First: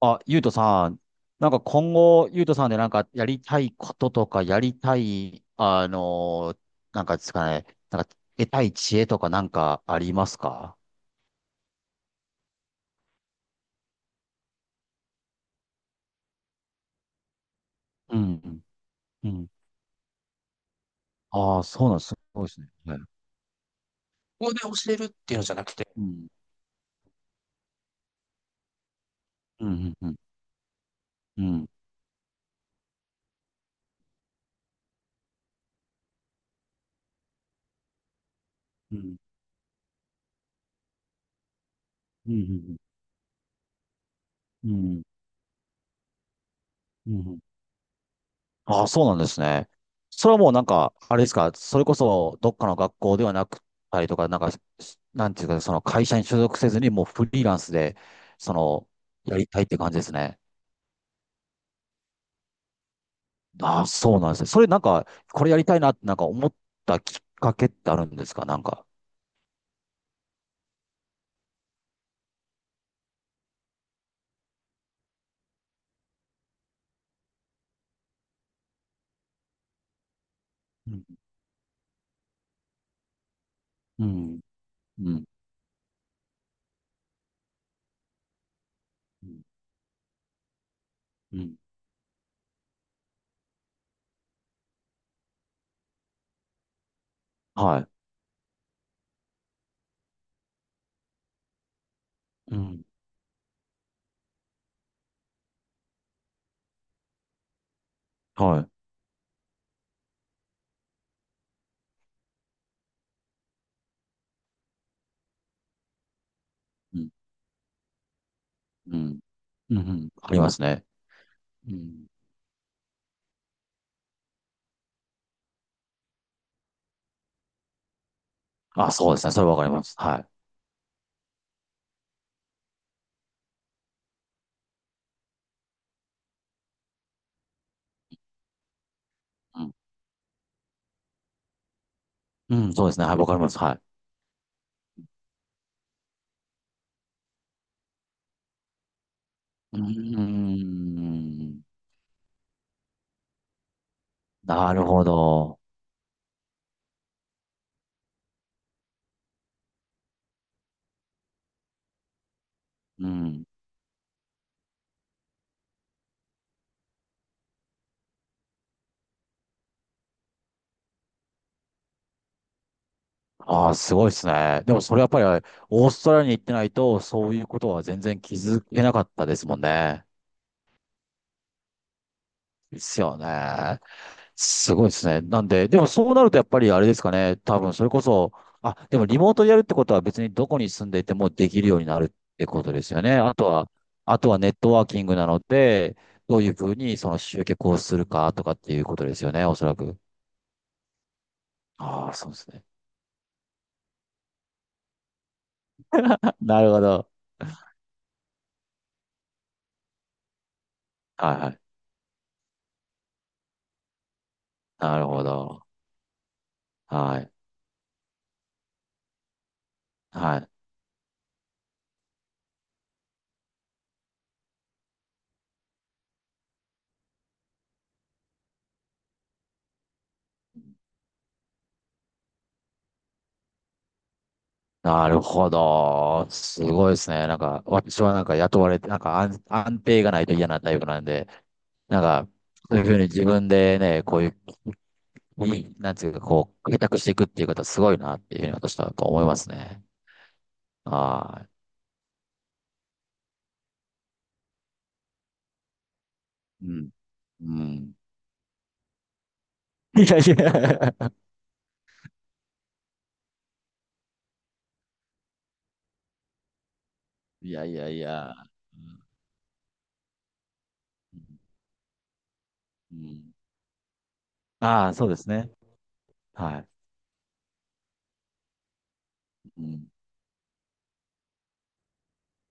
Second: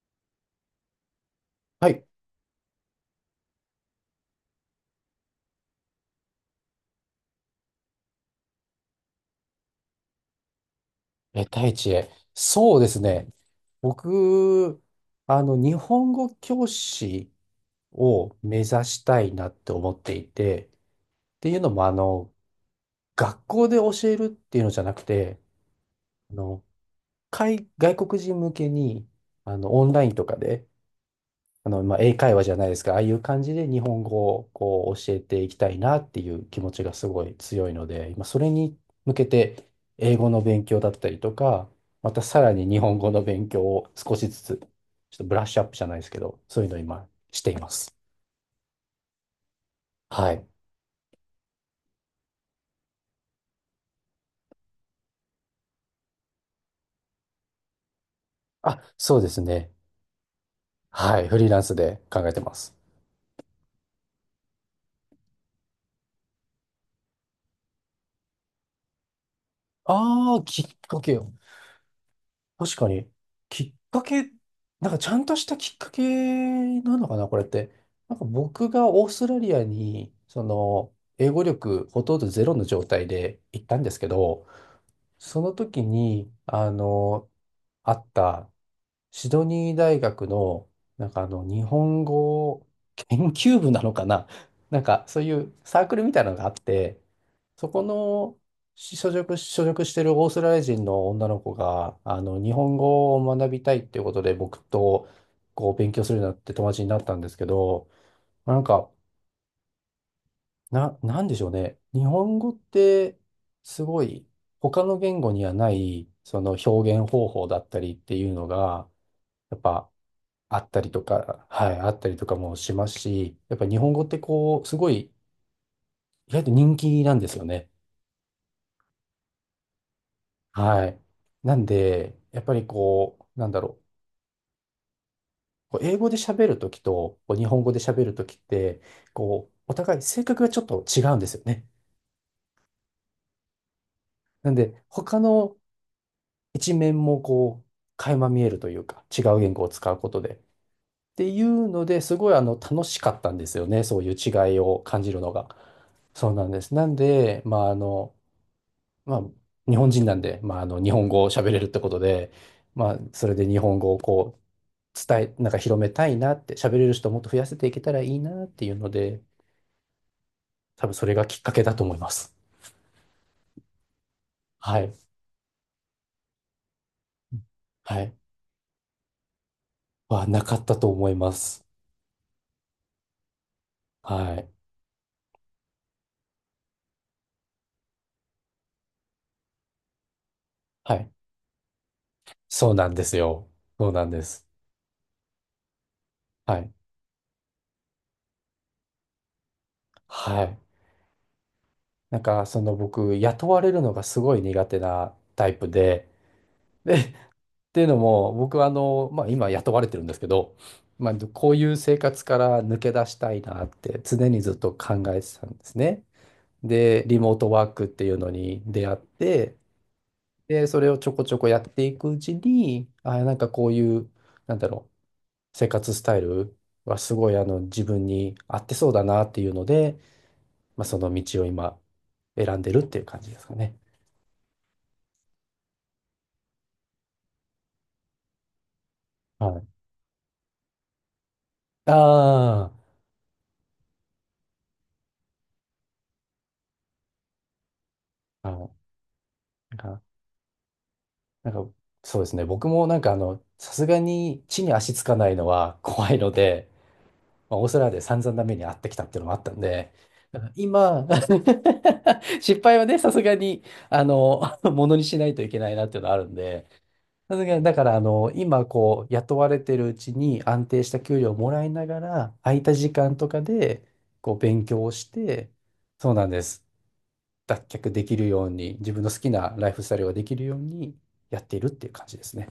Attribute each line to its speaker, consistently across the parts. Speaker 1: あ、ゆうとさん、なんか
Speaker 2: は
Speaker 1: 今
Speaker 2: い。
Speaker 1: 後、ゆうとさんでなんかやりたいこととか、やりたい、なんかですかね、なんか得たい知恵とかなんかありますか？
Speaker 2: 第一へ。そうですね。僕、日本語教師
Speaker 1: う
Speaker 2: を目
Speaker 1: ん。
Speaker 2: 指した
Speaker 1: う
Speaker 2: いな
Speaker 1: ん。
Speaker 2: って思っていて、ってい
Speaker 1: あ
Speaker 2: う
Speaker 1: あ、
Speaker 2: のも、
Speaker 1: そうなんです。すごいですね。はい。
Speaker 2: 学校で教えるっ
Speaker 1: ここ
Speaker 2: て
Speaker 1: で
Speaker 2: いうのじゃ
Speaker 1: 教
Speaker 2: な
Speaker 1: え
Speaker 2: く
Speaker 1: るっていう
Speaker 2: て、
Speaker 1: のじゃなくて、うん。
Speaker 2: あの、外国人向けに、
Speaker 1: う
Speaker 2: オン
Speaker 1: ん。
Speaker 2: ラ
Speaker 1: う
Speaker 2: イン
Speaker 1: ん。
Speaker 2: とかで、
Speaker 1: うん。
Speaker 2: まあ、英会話じゃないですか、ああいう感じで日本語をこう教えていきたいなっていう気持ちがすごい強いので、まあ、それに
Speaker 1: う
Speaker 2: 向
Speaker 1: ん。
Speaker 2: けて英語の勉強だったりとか、また
Speaker 1: う
Speaker 2: さらに
Speaker 1: ん。
Speaker 2: 日本語の勉強を少しずつ、ちょ
Speaker 1: うん。うん。う
Speaker 2: っとブラッシュアップじゃないですけど、そういうのを今
Speaker 1: ん。うん。
Speaker 2: しています。
Speaker 1: ああ、そうなんですね。そ
Speaker 2: は
Speaker 1: れは
Speaker 2: い。
Speaker 1: もうなんか、あれですか、それこそどっかの学校ではなくたりとか、なんか、なんていうか、その会社に所属せずにもうフリーランスで、そ
Speaker 2: あ、
Speaker 1: の、
Speaker 2: そうで
Speaker 1: や
Speaker 2: す
Speaker 1: りたいっ
Speaker 2: ね。
Speaker 1: て感じですね。
Speaker 2: はい。フリーランスで考えてます。
Speaker 1: ああ、そうなんですね。それなんか、これやりたいなってなんか思ったきっかけってあるんですか、なんか。
Speaker 2: ああ、きっかけ。確かに、きっかけ、なんかちゃんとしたきっかけなのかな、これって。なんか僕がオーストラリアに、
Speaker 1: うん。
Speaker 2: 英語力ほとんどゼロの状態で行ったんです
Speaker 1: う
Speaker 2: け
Speaker 1: ん。
Speaker 2: ど、
Speaker 1: うん。
Speaker 2: その時に、あった
Speaker 1: う
Speaker 2: シ
Speaker 1: ん
Speaker 2: ドニー大学の、なんか
Speaker 1: うん、
Speaker 2: 日本語研究部なのかな なんか、そういうサークルみたいなのがあって、そこ
Speaker 1: は
Speaker 2: の所属してるオーストラリア人の女の子が、日
Speaker 1: い。う
Speaker 2: 本
Speaker 1: ん。
Speaker 2: 語を学びたいっていうことで、僕と、こう、勉強するようになって友達になったんですけど、な
Speaker 1: は
Speaker 2: ん
Speaker 1: い。
Speaker 2: か、なんでしょうね。日本語って、すごい、他の言語にはない、その表
Speaker 1: う
Speaker 2: 現
Speaker 1: ん。
Speaker 2: 方法だったりっていうのが、
Speaker 1: うん。
Speaker 2: やっ
Speaker 1: うんう
Speaker 2: ぱ
Speaker 1: ん、ありま
Speaker 2: あ
Speaker 1: す
Speaker 2: った
Speaker 1: ね。
Speaker 2: りとか、は
Speaker 1: う
Speaker 2: い、あっ
Speaker 1: ん。
Speaker 2: たりとかもしますし、やっぱ日本語ってこう、すごい意外と人気なんですよね。
Speaker 1: あ、そうですね。それわかります。はい。
Speaker 2: はい。なんで、やっぱりこう、なんだろう。こう英語で喋るときと、こう日本語で喋るときって、こう、
Speaker 1: うん。
Speaker 2: お互い性格がちょっと違うんですよね。
Speaker 1: うん、そうですね。はい、わかります。はい。
Speaker 2: なんで、他の一面もこう、垣間見えるというか、違う言語を
Speaker 1: うー
Speaker 2: 使うことで。ってい
Speaker 1: ん。
Speaker 2: うので、すごい楽しかったんですよね。そういう違い
Speaker 1: な
Speaker 2: を
Speaker 1: る
Speaker 2: 感
Speaker 1: ほ
Speaker 2: じるのが。
Speaker 1: ど。
Speaker 2: そうなんです。なんで、まあ、まあ、日本人なんで、まあ、日本語を喋れるってことで、まあ、
Speaker 1: う
Speaker 2: それ
Speaker 1: ん。
Speaker 2: で日本語をこう、伝え、なんか広めたいなって、喋れる人をもっと増やせていけたらいいなっていうので、多分それがきっかけだと思います。
Speaker 1: ああ、すごいですね。で
Speaker 2: は
Speaker 1: も
Speaker 2: い。
Speaker 1: それやっぱり、オーストラリアに行ってないと、そういうことは
Speaker 2: は
Speaker 1: 全
Speaker 2: い。
Speaker 1: 然気づけなかったですもんね。
Speaker 2: なかったと思います。
Speaker 1: ですよね。
Speaker 2: はい。
Speaker 1: すごいですね。なんで、でもそうなるとやっぱりあれですかね。多分それこそ、あ、でもリモートでやるってことは別にどこに住ん
Speaker 2: は
Speaker 1: でい
Speaker 2: い。
Speaker 1: てもできるようになるってこ
Speaker 2: そ
Speaker 1: と
Speaker 2: う
Speaker 1: で
Speaker 2: な
Speaker 1: す
Speaker 2: ん
Speaker 1: よ
Speaker 2: で
Speaker 1: ね。
Speaker 2: す
Speaker 1: あと
Speaker 2: よ。
Speaker 1: は、
Speaker 2: そうなん
Speaker 1: あ
Speaker 2: で
Speaker 1: とは
Speaker 2: す。
Speaker 1: ネットワーキングなので、どういう
Speaker 2: は
Speaker 1: ふ
Speaker 2: い。
Speaker 1: うにその集客をするかとかっていうことですよね。おそらく。
Speaker 2: はい。
Speaker 1: ああ、
Speaker 2: なん
Speaker 1: そうで
Speaker 2: か、
Speaker 1: すね。
Speaker 2: 僕、雇われるのがすごい苦手なタイプで、
Speaker 1: なるほ
Speaker 2: で、っ
Speaker 1: ど。
Speaker 2: ていうのも、僕はまあ、今雇われてるんですけど、まあ、
Speaker 1: はい
Speaker 2: こ
Speaker 1: は
Speaker 2: う
Speaker 1: い。
Speaker 2: いう生活から抜け出したいなって常にずっと考
Speaker 1: なる
Speaker 2: え
Speaker 1: ほ
Speaker 2: てたんで
Speaker 1: ど。
Speaker 2: すね。で、
Speaker 1: は
Speaker 2: リ
Speaker 1: い。
Speaker 2: モートワークっていうのに出会って、
Speaker 1: はい。
Speaker 2: で、それをちょこちょこやっていくうちに、あ、なんかこういう、なんだろう、生活スタイルはすごいあの自分に合ってそうだなっていうので、まあ、その道を今選んでるっていう感じですかね。
Speaker 1: なるほど。すごいですね。なんか、私はなんか雇われて、なんか安、
Speaker 2: はい。
Speaker 1: 安定がないと嫌なタイプなんで、なんか、
Speaker 2: あ
Speaker 1: そういうふうに自分でね、こういう、い、なんていうか、こう、開拓していくっていう方すごいなっていうふう
Speaker 2: あ、
Speaker 1: に
Speaker 2: は
Speaker 1: 私は思いますね。
Speaker 2: い。
Speaker 1: は
Speaker 2: なんか、そうですね。僕もなんかさすがに地に足つかないのは怖いの
Speaker 1: い。
Speaker 2: で、
Speaker 1: うん。
Speaker 2: まあ、オ
Speaker 1: う
Speaker 2: ーストラリア
Speaker 1: ん。
Speaker 2: で散々な目に遭ってきたっていうのもあったんで、
Speaker 1: いやい
Speaker 2: だから今、
Speaker 1: や。
Speaker 2: 失敗はね、さすがに、ものにしないといけないなっていうのはあるんで、さす
Speaker 1: い
Speaker 2: がに、
Speaker 1: や
Speaker 2: だ
Speaker 1: い
Speaker 2: か
Speaker 1: や
Speaker 2: ら
Speaker 1: いや。
Speaker 2: 今
Speaker 1: う
Speaker 2: こ
Speaker 1: ん。
Speaker 2: う、雇われてるうちに安定した給料をもらいながら、空いた時
Speaker 1: う
Speaker 2: 間と
Speaker 1: ん。
Speaker 2: かで、こう、勉強
Speaker 1: あ
Speaker 2: を
Speaker 1: あ、
Speaker 2: し
Speaker 1: そうです
Speaker 2: て、
Speaker 1: ね。
Speaker 2: そうなんで
Speaker 1: は
Speaker 2: す。
Speaker 1: い。
Speaker 2: 脱却できるように、自分の好きな
Speaker 1: う
Speaker 2: ライフス
Speaker 1: ん。
Speaker 2: タイルができるようにやっているっていう感じですね。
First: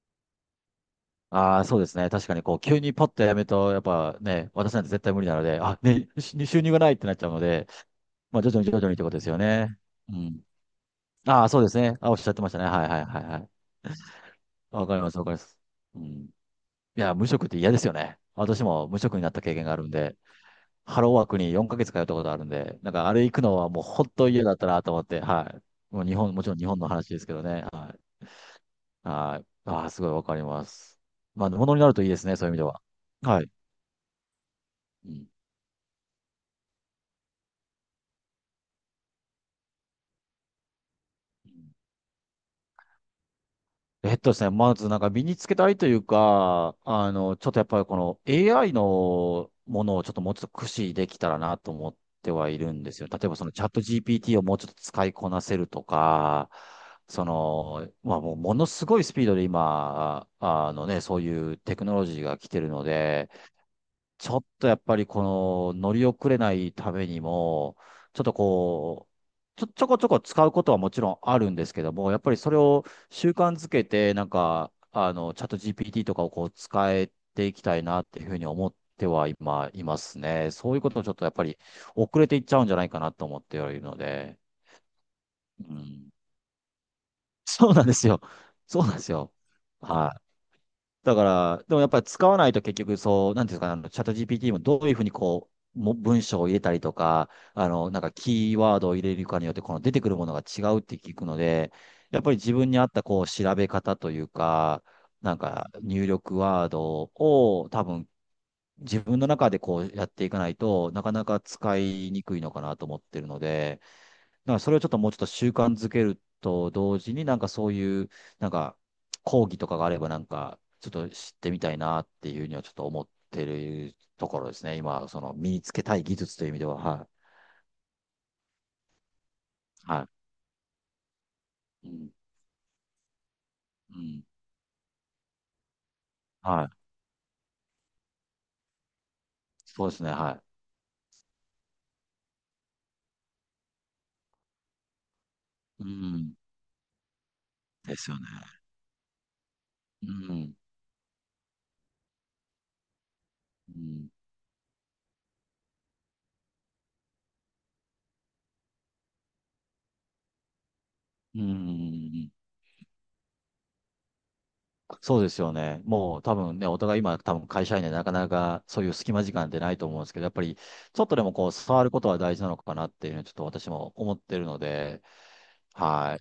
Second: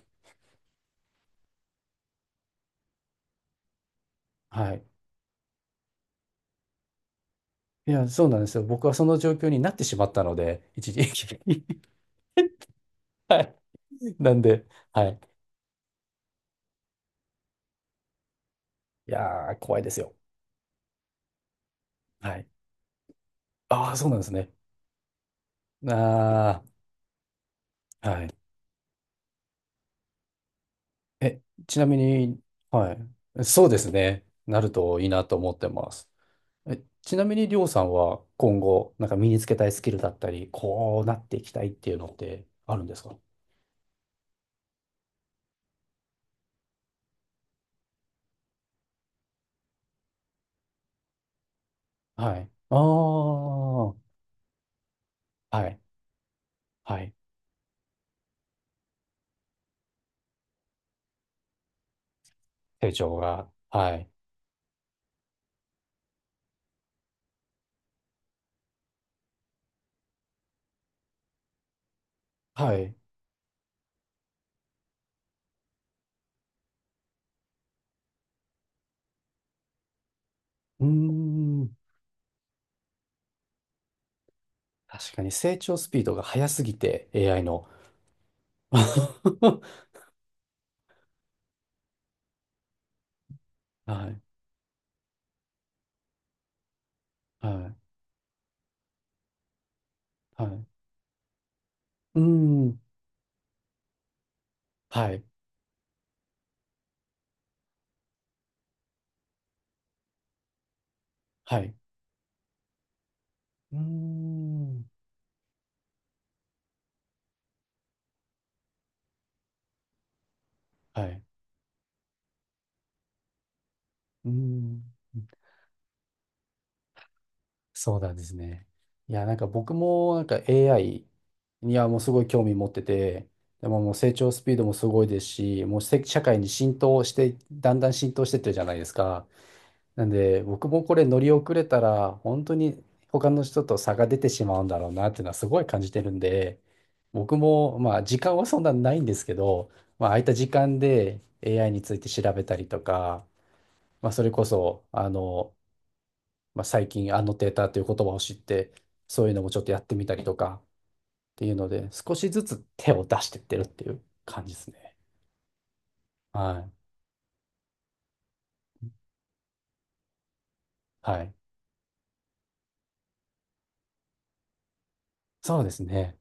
Speaker 1: ああ、そうですね。確かに、こう、急にパッとやめると、やっぱね、
Speaker 2: は
Speaker 1: 私なん
Speaker 2: い。
Speaker 1: て絶対無理なので、あ、ね、し収入がないってなっちゃうので、
Speaker 2: いや、そうな
Speaker 1: ま
Speaker 2: ん
Speaker 1: あ、
Speaker 2: で
Speaker 1: 徐
Speaker 2: す
Speaker 1: 々
Speaker 2: よ。
Speaker 1: に徐
Speaker 2: 僕
Speaker 1: 々
Speaker 2: は
Speaker 1: にっ
Speaker 2: そ
Speaker 1: てこ
Speaker 2: の
Speaker 1: とです
Speaker 2: 状
Speaker 1: よ
Speaker 2: 況になっ
Speaker 1: ね。
Speaker 2: てしまっ
Speaker 1: う
Speaker 2: たの
Speaker 1: ん。
Speaker 2: で、一時
Speaker 1: ああ、そう
Speaker 2: 期。
Speaker 1: ですね。あ、おっしゃってましたね。はいはいはい は
Speaker 2: は
Speaker 1: い。
Speaker 2: い。なんで、
Speaker 1: わかり
Speaker 2: は
Speaker 1: ます、
Speaker 2: い。
Speaker 1: わかります。うん。いや、無職って嫌ですよね。私も無
Speaker 2: い
Speaker 1: 職になった
Speaker 2: や
Speaker 1: 経
Speaker 2: ー、
Speaker 1: 験があ
Speaker 2: 怖い
Speaker 1: る
Speaker 2: で
Speaker 1: ん
Speaker 2: すよ。
Speaker 1: で、ハローワークに4ヶ月通ったこと
Speaker 2: は
Speaker 1: ある
Speaker 2: い。
Speaker 1: んで、なんかあれ行くのはもう
Speaker 2: ああ、そう
Speaker 1: 本
Speaker 2: なんで
Speaker 1: 当
Speaker 2: す
Speaker 1: 嫌
Speaker 2: ね。
Speaker 1: だったなと思って、はい。もう日本、もちろん
Speaker 2: あ
Speaker 1: 日本の話ですけどね。は
Speaker 2: あ、
Speaker 1: い。
Speaker 2: はい。
Speaker 1: はい。ああ、すごいわかります。
Speaker 2: え、
Speaker 1: まあ、もの
Speaker 2: ち
Speaker 1: に
Speaker 2: な
Speaker 1: なる
Speaker 2: み
Speaker 1: といいですね、
Speaker 2: に、
Speaker 1: そういう意味では。
Speaker 2: は
Speaker 1: は
Speaker 2: い。
Speaker 1: い。
Speaker 2: そうですね。なるといい
Speaker 1: う
Speaker 2: な
Speaker 1: ん。
Speaker 2: と思ってます。ちなみに、りょうさんは今後、なんか身につけたいスキルだったり、こうなっていきたいっていうのってあるんですか？
Speaker 1: ですね、まずなんか身につけたいというか、ちょっとやっぱりこの AI のものをちょっともうちょっと駆使できたらなと思って
Speaker 2: は
Speaker 1: は
Speaker 2: い。
Speaker 1: いる
Speaker 2: あ
Speaker 1: んですよ。例えばそのチャット
Speaker 2: あ、は
Speaker 1: GPT をもうちょっと使いこなせる
Speaker 2: い。
Speaker 1: とか、
Speaker 2: はい。
Speaker 1: その、まあもうものすごいスピードで今、あのね、そういうテクノロジーが来てるの
Speaker 2: 成長
Speaker 1: で、
Speaker 2: が。はい。
Speaker 1: ちょっとやっぱりこの乗り遅れないためにも、ちょっとこう、ちょ、ちょこちょこ使うことはもちろんあるんですけども、やっぱりそれ
Speaker 2: はい。
Speaker 1: を
Speaker 2: う
Speaker 1: 習慣づけて、なんか、チャット GPT とかをこう使えていきたいなっていうふうに思っては今、いますね。そういう
Speaker 2: ー
Speaker 1: ことをちょっとやっぱり
Speaker 2: ん。
Speaker 1: 遅れていっちゃうんじゃないかなと思ってはいるので、
Speaker 2: 確かに成
Speaker 1: う
Speaker 2: 長スピー
Speaker 1: ん。
Speaker 2: ドが速すぎて、AI の。
Speaker 1: そうなんですよ。そうなんですよ。はい。だから、でもやっぱり使わないと結局そう、なんていうんですかね、チャッ
Speaker 2: は
Speaker 1: ト
Speaker 2: い、
Speaker 1: GPT もどういうふうにこう、も文章を入れたりとか、
Speaker 2: はい、
Speaker 1: なんかキーワードを入れるかによって、この出てくるものが
Speaker 2: は
Speaker 1: 違
Speaker 2: い。
Speaker 1: うって聞くので、
Speaker 2: う
Speaker 1: や
Speaker 2: ー
Speaker 1: っぱり自分に
Speaker 2: ん、
Speaker 1: 合ったこう、調べ方というか、
Speaker 2: はい、
Speaker 1: なんか入力ワードを多分自分の中でこうやっていかないとなかなか
Speaker 2: はい。
Speaker 1: 使いにくいのかなと思ってるの
Speaker 2: うー
Speaker 1: で、なんかそれを
Speaker 2: ん、
Speaker 1: ちょっともうちょっと習慣づけると同時に、なんかそういう、なんか講義とかがあれば、なんかちょっ
Speaker 2: は
Speaker 1: と
Speaker 2: い。
Speaker 1: 知ってみたいなっていうにはちょっと思ってると
Speaker 2: うー
Speaker 1: ころですね。
Speaker 2: ん、
Speaker 1: 今、その身につけたい技術という意味では、はい。
Speaker 2: そうなんですね。いや、なんか僕
Speaker 1: は
Speaker 2: もなんか AI には
Speaker 1: い。う
Speaker 2: もう
Speaker 1: ん。
Speaker 2: すごい興味持ってて、でももう
Speaker 1: う
Speaker 2: 成
Speaker 1: ん。
Speaker 2: 長スピードもすごいですし、もう社会に
Speaker 1: はい。
Speaker 2: 浸透して、だんだん浸透してってるじゃないですか。
Speaker 1: そうです
Speaker 2: なん
Speaker 1: ね。
Speaker 2: で、
Speaker 1: は
Speaker 2: 僕もこれ乗り遅れたら、本当に他の人と差が出てしまうんだろうなっていうのはすごい感
Speaker 1: い。う
Speaker 2: じてるん
Speaker 1: ん。
Speaker 2: で、僕も、
Speaker 1: で
Speaker 2: まあ、
Speaker 1: すよ
Speaker 2: 時
Speaker 1: ね。
Speaker 2: 間はそんなないんですけど、ま
Speaker 1: う
Speaker 2: あ、空いた時
Speaker 1: ん。
Speaker 2: 間で AI について調べたりとか、
Speaker 1: うん。
Speaker 2: まあ、それこそ、まあ、最近、アノテーターという言葉を知って、そういうのもちょっとやってみたりとかっ
Speaker 1: うん。う
Speaker 2: ていうので、少し
Speaker 1: ん。
Speaker 2: ずつ手を出してってるっていう感じですね。
Speaker 1: そうですよね。もう多分
Speaker 2: は
Speaker 1: ね、
Speaker 2: い。
Speaker 1: お互い今多分会社員でなかなかそういう隙間時間ってないと思うんですけど、やっぱりちょっとで
Speaker 2: は
Speaker 1: も
Speaker 2: い。
Speaker 1: こう触ることは大事なのかなっていうのはちょっと私も思ってるので、
Speaker 2: そうですね。
Speaker 1: は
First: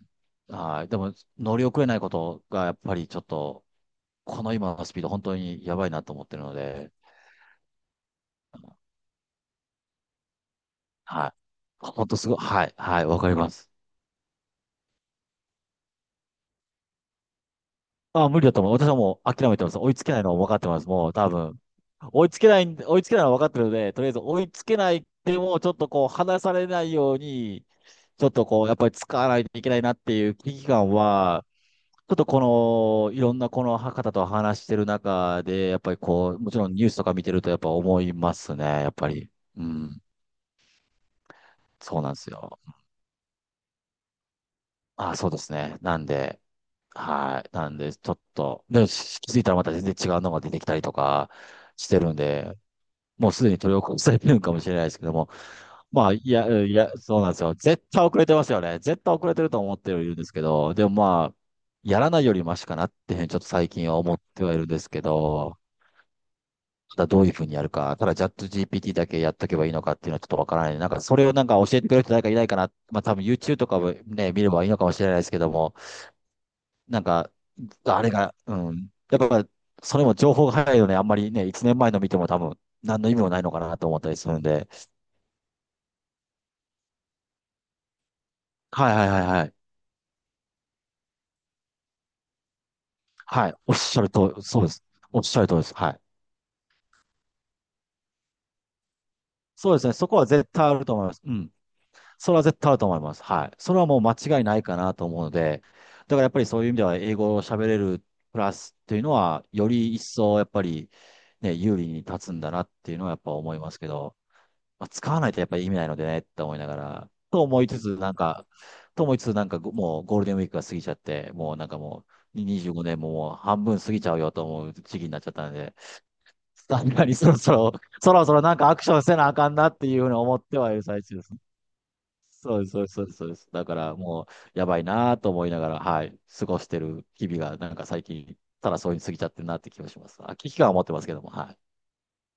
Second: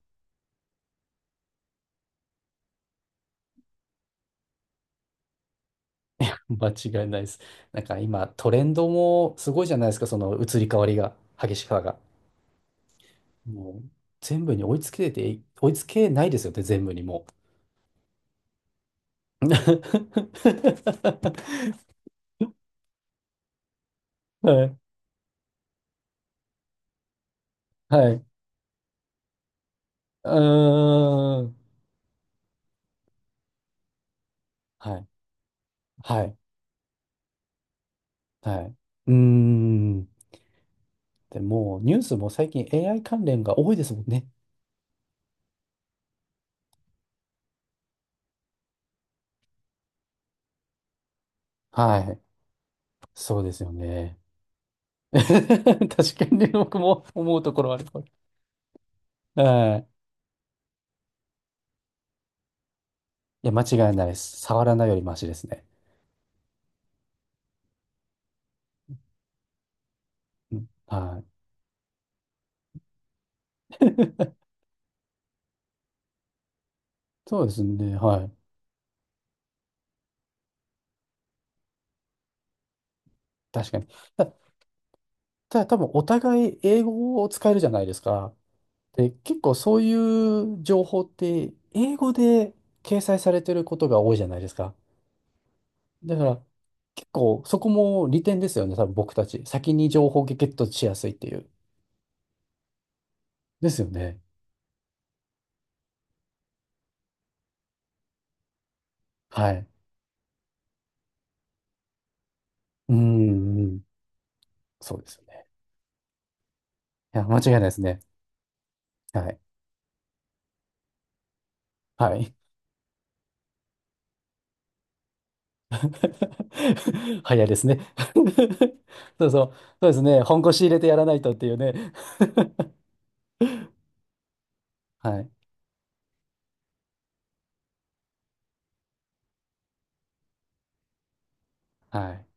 Speaker 1: い。はい。でも乗り遅れないことがやっぱりちょっと、この今のスピード本当にやばいなと思ってる の
Speaker 2: 間
Speaker 1: で、
Speaker 2: 違いないです。なんか今、トレンドもすごいじゃないですか、その移り変わりが、
Speaker 1: はい。
Speaker 2: 激しさが。
Speaker 1: 本当すごい。はい。はい。わかります。
Speaker 2: もう、全部に追いつけて、追いつけないですよね、全部にも
Speaker 1: あ、無理だと思う。私はもう
Speaker 2: う。
Speaker 1: 諦めてます。追いつけないのは分かってます。もう多 分。追いつけないのは分かってるので、とりあえず追いつ
Speaker 2: は
Speaker 1: け
Speaker 2: い。
Speaker 1: ないでも、ちょっとこう、離されないように、
Speaker 2: はい。
Speaker 1: ち
Speaker 2: う
Speaker 1: ょっとこう、やっぱり使わないといけないなっていう
Speaker 2: ー
Speaker 1: 危機感は、
Speaker 2: ん。
Speaker 1: ちょっとこの、いろんなこの方と話してる
Speaker 2: はい。
Speaker 1: 中で、やっぱり
Speaker 2: は
Speaker 1: こ
Speaker 2: い。
Speaker 1: う、もちろんニュースとか見てるとやっぱ思います
Speaker 2: は
Speaker 1: ね、
Speaker 2: い。
Speaker 1: やっぱ
Speaker 2: うー
Speaker 1: り。うん、
Speaker 2: ん。でもう、ニュ
Speaker 1: そ
Speaker 2: ー
Speaker 1: うなん
Speaker 2: ス
Speaker 1: で
Speaker 2: も
Speaker 1: す
Speaker 2: 最
Speaker 1: よ。
Speaker 2: 近 AI 関連が多いですもんね。
Speaker 1: あ、そうですね。なんで、はい。なんで、ちょっと、で、し気づいたらまた全然違うのが出てきたりとかして
Speaker 2: は
Speaker 1: るん
Speaker 2: い。
Speaker 1: で、もう
Speaker 2: そう
Speaker 1: すで
Speaker 2: で
Speaker 1: に
Speaker 2: すよ
Speaker 1: 取り起こさ
Speaker 2: ね。
Speaker 1: れてるんかもしれないですけど も、
Speaker 2: 確
Speaker 1: まあ、い
Speaker 2: か
Speaker 1: や、
Speaker 2: に、
Speaker 1: うん、い
Speaker 2: 僕
Speaker 1: や、
Speaker 2: も
Speaker 1: そうなんで
Speaker 2: 思う
Speaker 1: す
Speaker 2: と
Speaker 1: よ。
Speaker 2: ころはあ
Speaker 1: 絶
Speaker 2: る。
Speaker 1: 対遅れてますよね。絶対遅れてると思
Speaker 2: は
Speaker 1: っ
Speaker 2: い。
Speaker 1: てはいるんですけど、でもまあ、やらないよりマシかなっていうふうにちょっ
Speaker 2: い
Speaker 1: と
Speaker 2: や、間
Speaker 1: 最
Speaker 2: 違
Speaker 1: 近
Speaker 2: い
Speaker 1: は
Speaker 2: ないで
Speaker 1: 思っ
Speaker 2: す。
Speaker 1: てはい
Speaker 2: 触
Speaker 1: るん
Speaker 2: ら
Speaker 1: で
Speaker 2: ない
Speaker 1: す
Speaker 2: よ
Speaker 1: け
Speaker 2: りマシです
Speaker 1: ど、
Speaker 2: ね。
Speaker 1: まただどういうふうにやるか、ただチャット GPT だけやっとけばいいのかっていうのはちょっとわ
Speaker 2: う
Speaker 1: から
Speaker 2: ん
Speaker 1: ない。なんかそ
Speaker 2: は
Speaker 1: れを
Speaker 2: い。
Speaker 1: なんか教えてくれる人誰かいないかな。まあ多分 YouTube とかもね、見れ ばいいのかもしれないですけども、なんか、
Speaker 2: そうですね。
Speaker 1: あれ
Speaker 2: はい。
Speaker 1: が、うん。やっぱ、それも情報が早いので、あんまりね、1年前の見ても多分、何の意味もないのか
Speaker 2: 確
Speaker 1: な
Speaker 2: か
Speaker 1: と
Speaker 2: に。
Speaker 1: 思ったりす
Speaker 2: た
Speaker 1: るんで、
Speaker 2: ただ、多分お互い英語を使えるじゃないですか。
Speaker 1: はいはい
Speaker 2: で、
Speaker 1: はい
Speaker 2: 結
Speaker 1: はい。
Speaker 2: 構そういう情報って、英語で掲載され
Speaker 1: は
Speaker 2: て
Speaker 1: い。
Speaker 2: る
Speaker 1: お
Speaker 2: こ
Speaker 1: っ
Speaker 2: と
Speaker 1: し
Speaker 2: が
Speaker 1: ゃる
Speaker 2: 多いじゃ
Speaker 1: と
Speaker 2: ない
Speaker 1: り、
Speaker 2: です
Speaker 1: そうで
Speaker 2: か。
Speaker 1: す。おっしゃるとりです。はい。
Speaker 2: だから、結構そこも利点ですよね。多分僕たち。
Speaker 1: そ
Speaker 2: 先
Speaker 1: うです
Speaker 2: に
Speaker 1: ね。そ
Speaker 2: 情
Speaker 1: こ
Speaker 2: 報を
Speaker 1: は
Speaker 2: ゲ
Speaker 1: 絶
Speaker 2: ット
Speaker 1: 対あ
Speaker 2: し
Speaker 1: る
Speaker 2: や
Speaker 1: と思
Speaker 2: す
Speaker 1: い
Speaker 2: いっ
Speaker 1: ます。
Speaker 2: て
Speaker 1: う
Speaker 2: いう。
Speaker 1: ん。それは絶対あると思います。はい。
Speaker 2: で
Speaker 1: そ
Speaker 2: す
Speaker 1: れは
Speaker 2: よ
Speaker 1: もう間
Speaker 2: ね。
Speaker 1: 違いないかなと思うので、だからやっぱりそういう意味では英語を喋れるプラスっていうのは、
Speaker 2: はい。
Speaker 1: より一層やっぱりね、有利に立つんだなっ
Speaker 2: う
Speaker 1: ていうのはやっぱ思
Speaker 2: ん、
Speaker 1: い
Speaker 2: う
Speaker 1: ます
Speaker 2: ん。
Speaker 1: けど、まあ、
Speaker 2: そうで
Speaker 1: 使
Speaker 2: す
Speaker 1: わ
Speaker 2: よ
Speaker 1: ないと
Speaker 2: ね。
Speaker 1: やっぱり意味ないのでねって思いながら、
Speaker 2: いや、間違
Speaker 1: と
Speaker 2: いない
Speaker 1: 思い
Speaker 2: です
Speaker 1: つつ
Speaker 2: ね。
Speaker 1: なんか、と思い
Speaker 2: は
Speaker 1: つつ
Speaker 2: い。
Speaker 1: なんか、ご、もうゴールデンウィークが過ぎちゃって、もうなんかも
Speaker 2: はい。
Speaker 1: う25年ももう半分過ぎちゃうよと思う時期になっちゃったので、さんなに そろ
Speaker 2: 早い
Speaker 1: そ
Speaker 2: です
Speaker 1: ろ、
Speaker 2: ね
Speaker 1: そ ろそろなんかアクションせ
Speaker 2: そ
Speaker 1: な
Speaker 2: う
Speaker 1: あ
Speaker 2: そ
Speaker 1: か
Speaker 2: う。
Speaker 1: んなって
Speaker 2: そうで
Speaker 1: い
Speaker 2: す
Speaker 1: うふうに
Speaker 2: ね。
Speaker 1: 思
Speaker 2: 本
Speaker 1: って
Speaker 2: 腰入
Speaker 1: はい
Speaker 2: れ
Speaker 1: る
Speaker 2: てや
Speaker 1: 最
Speaker 2: らな
Speaker 1: 中
Speaker 2: い
Speaker 1: で
Speaker 2: と
Speaker 1: す
Speaker 2: っ
Speaker 1: ね。
Speaker 2: ていうね
Speaker 1: そうです、そうです、そうです。そうです、だからもう、やばい な
Speaker 2: は
Speaker 1: と
Speaker 2: い。
Speaker 1: 思いながら、はい、過ごしてる日々が、なんか最近、ただそういうに過ぎちゃってるなって気がします。あ、危機感をは持ってますけども、はい。
Speaker 2: はい。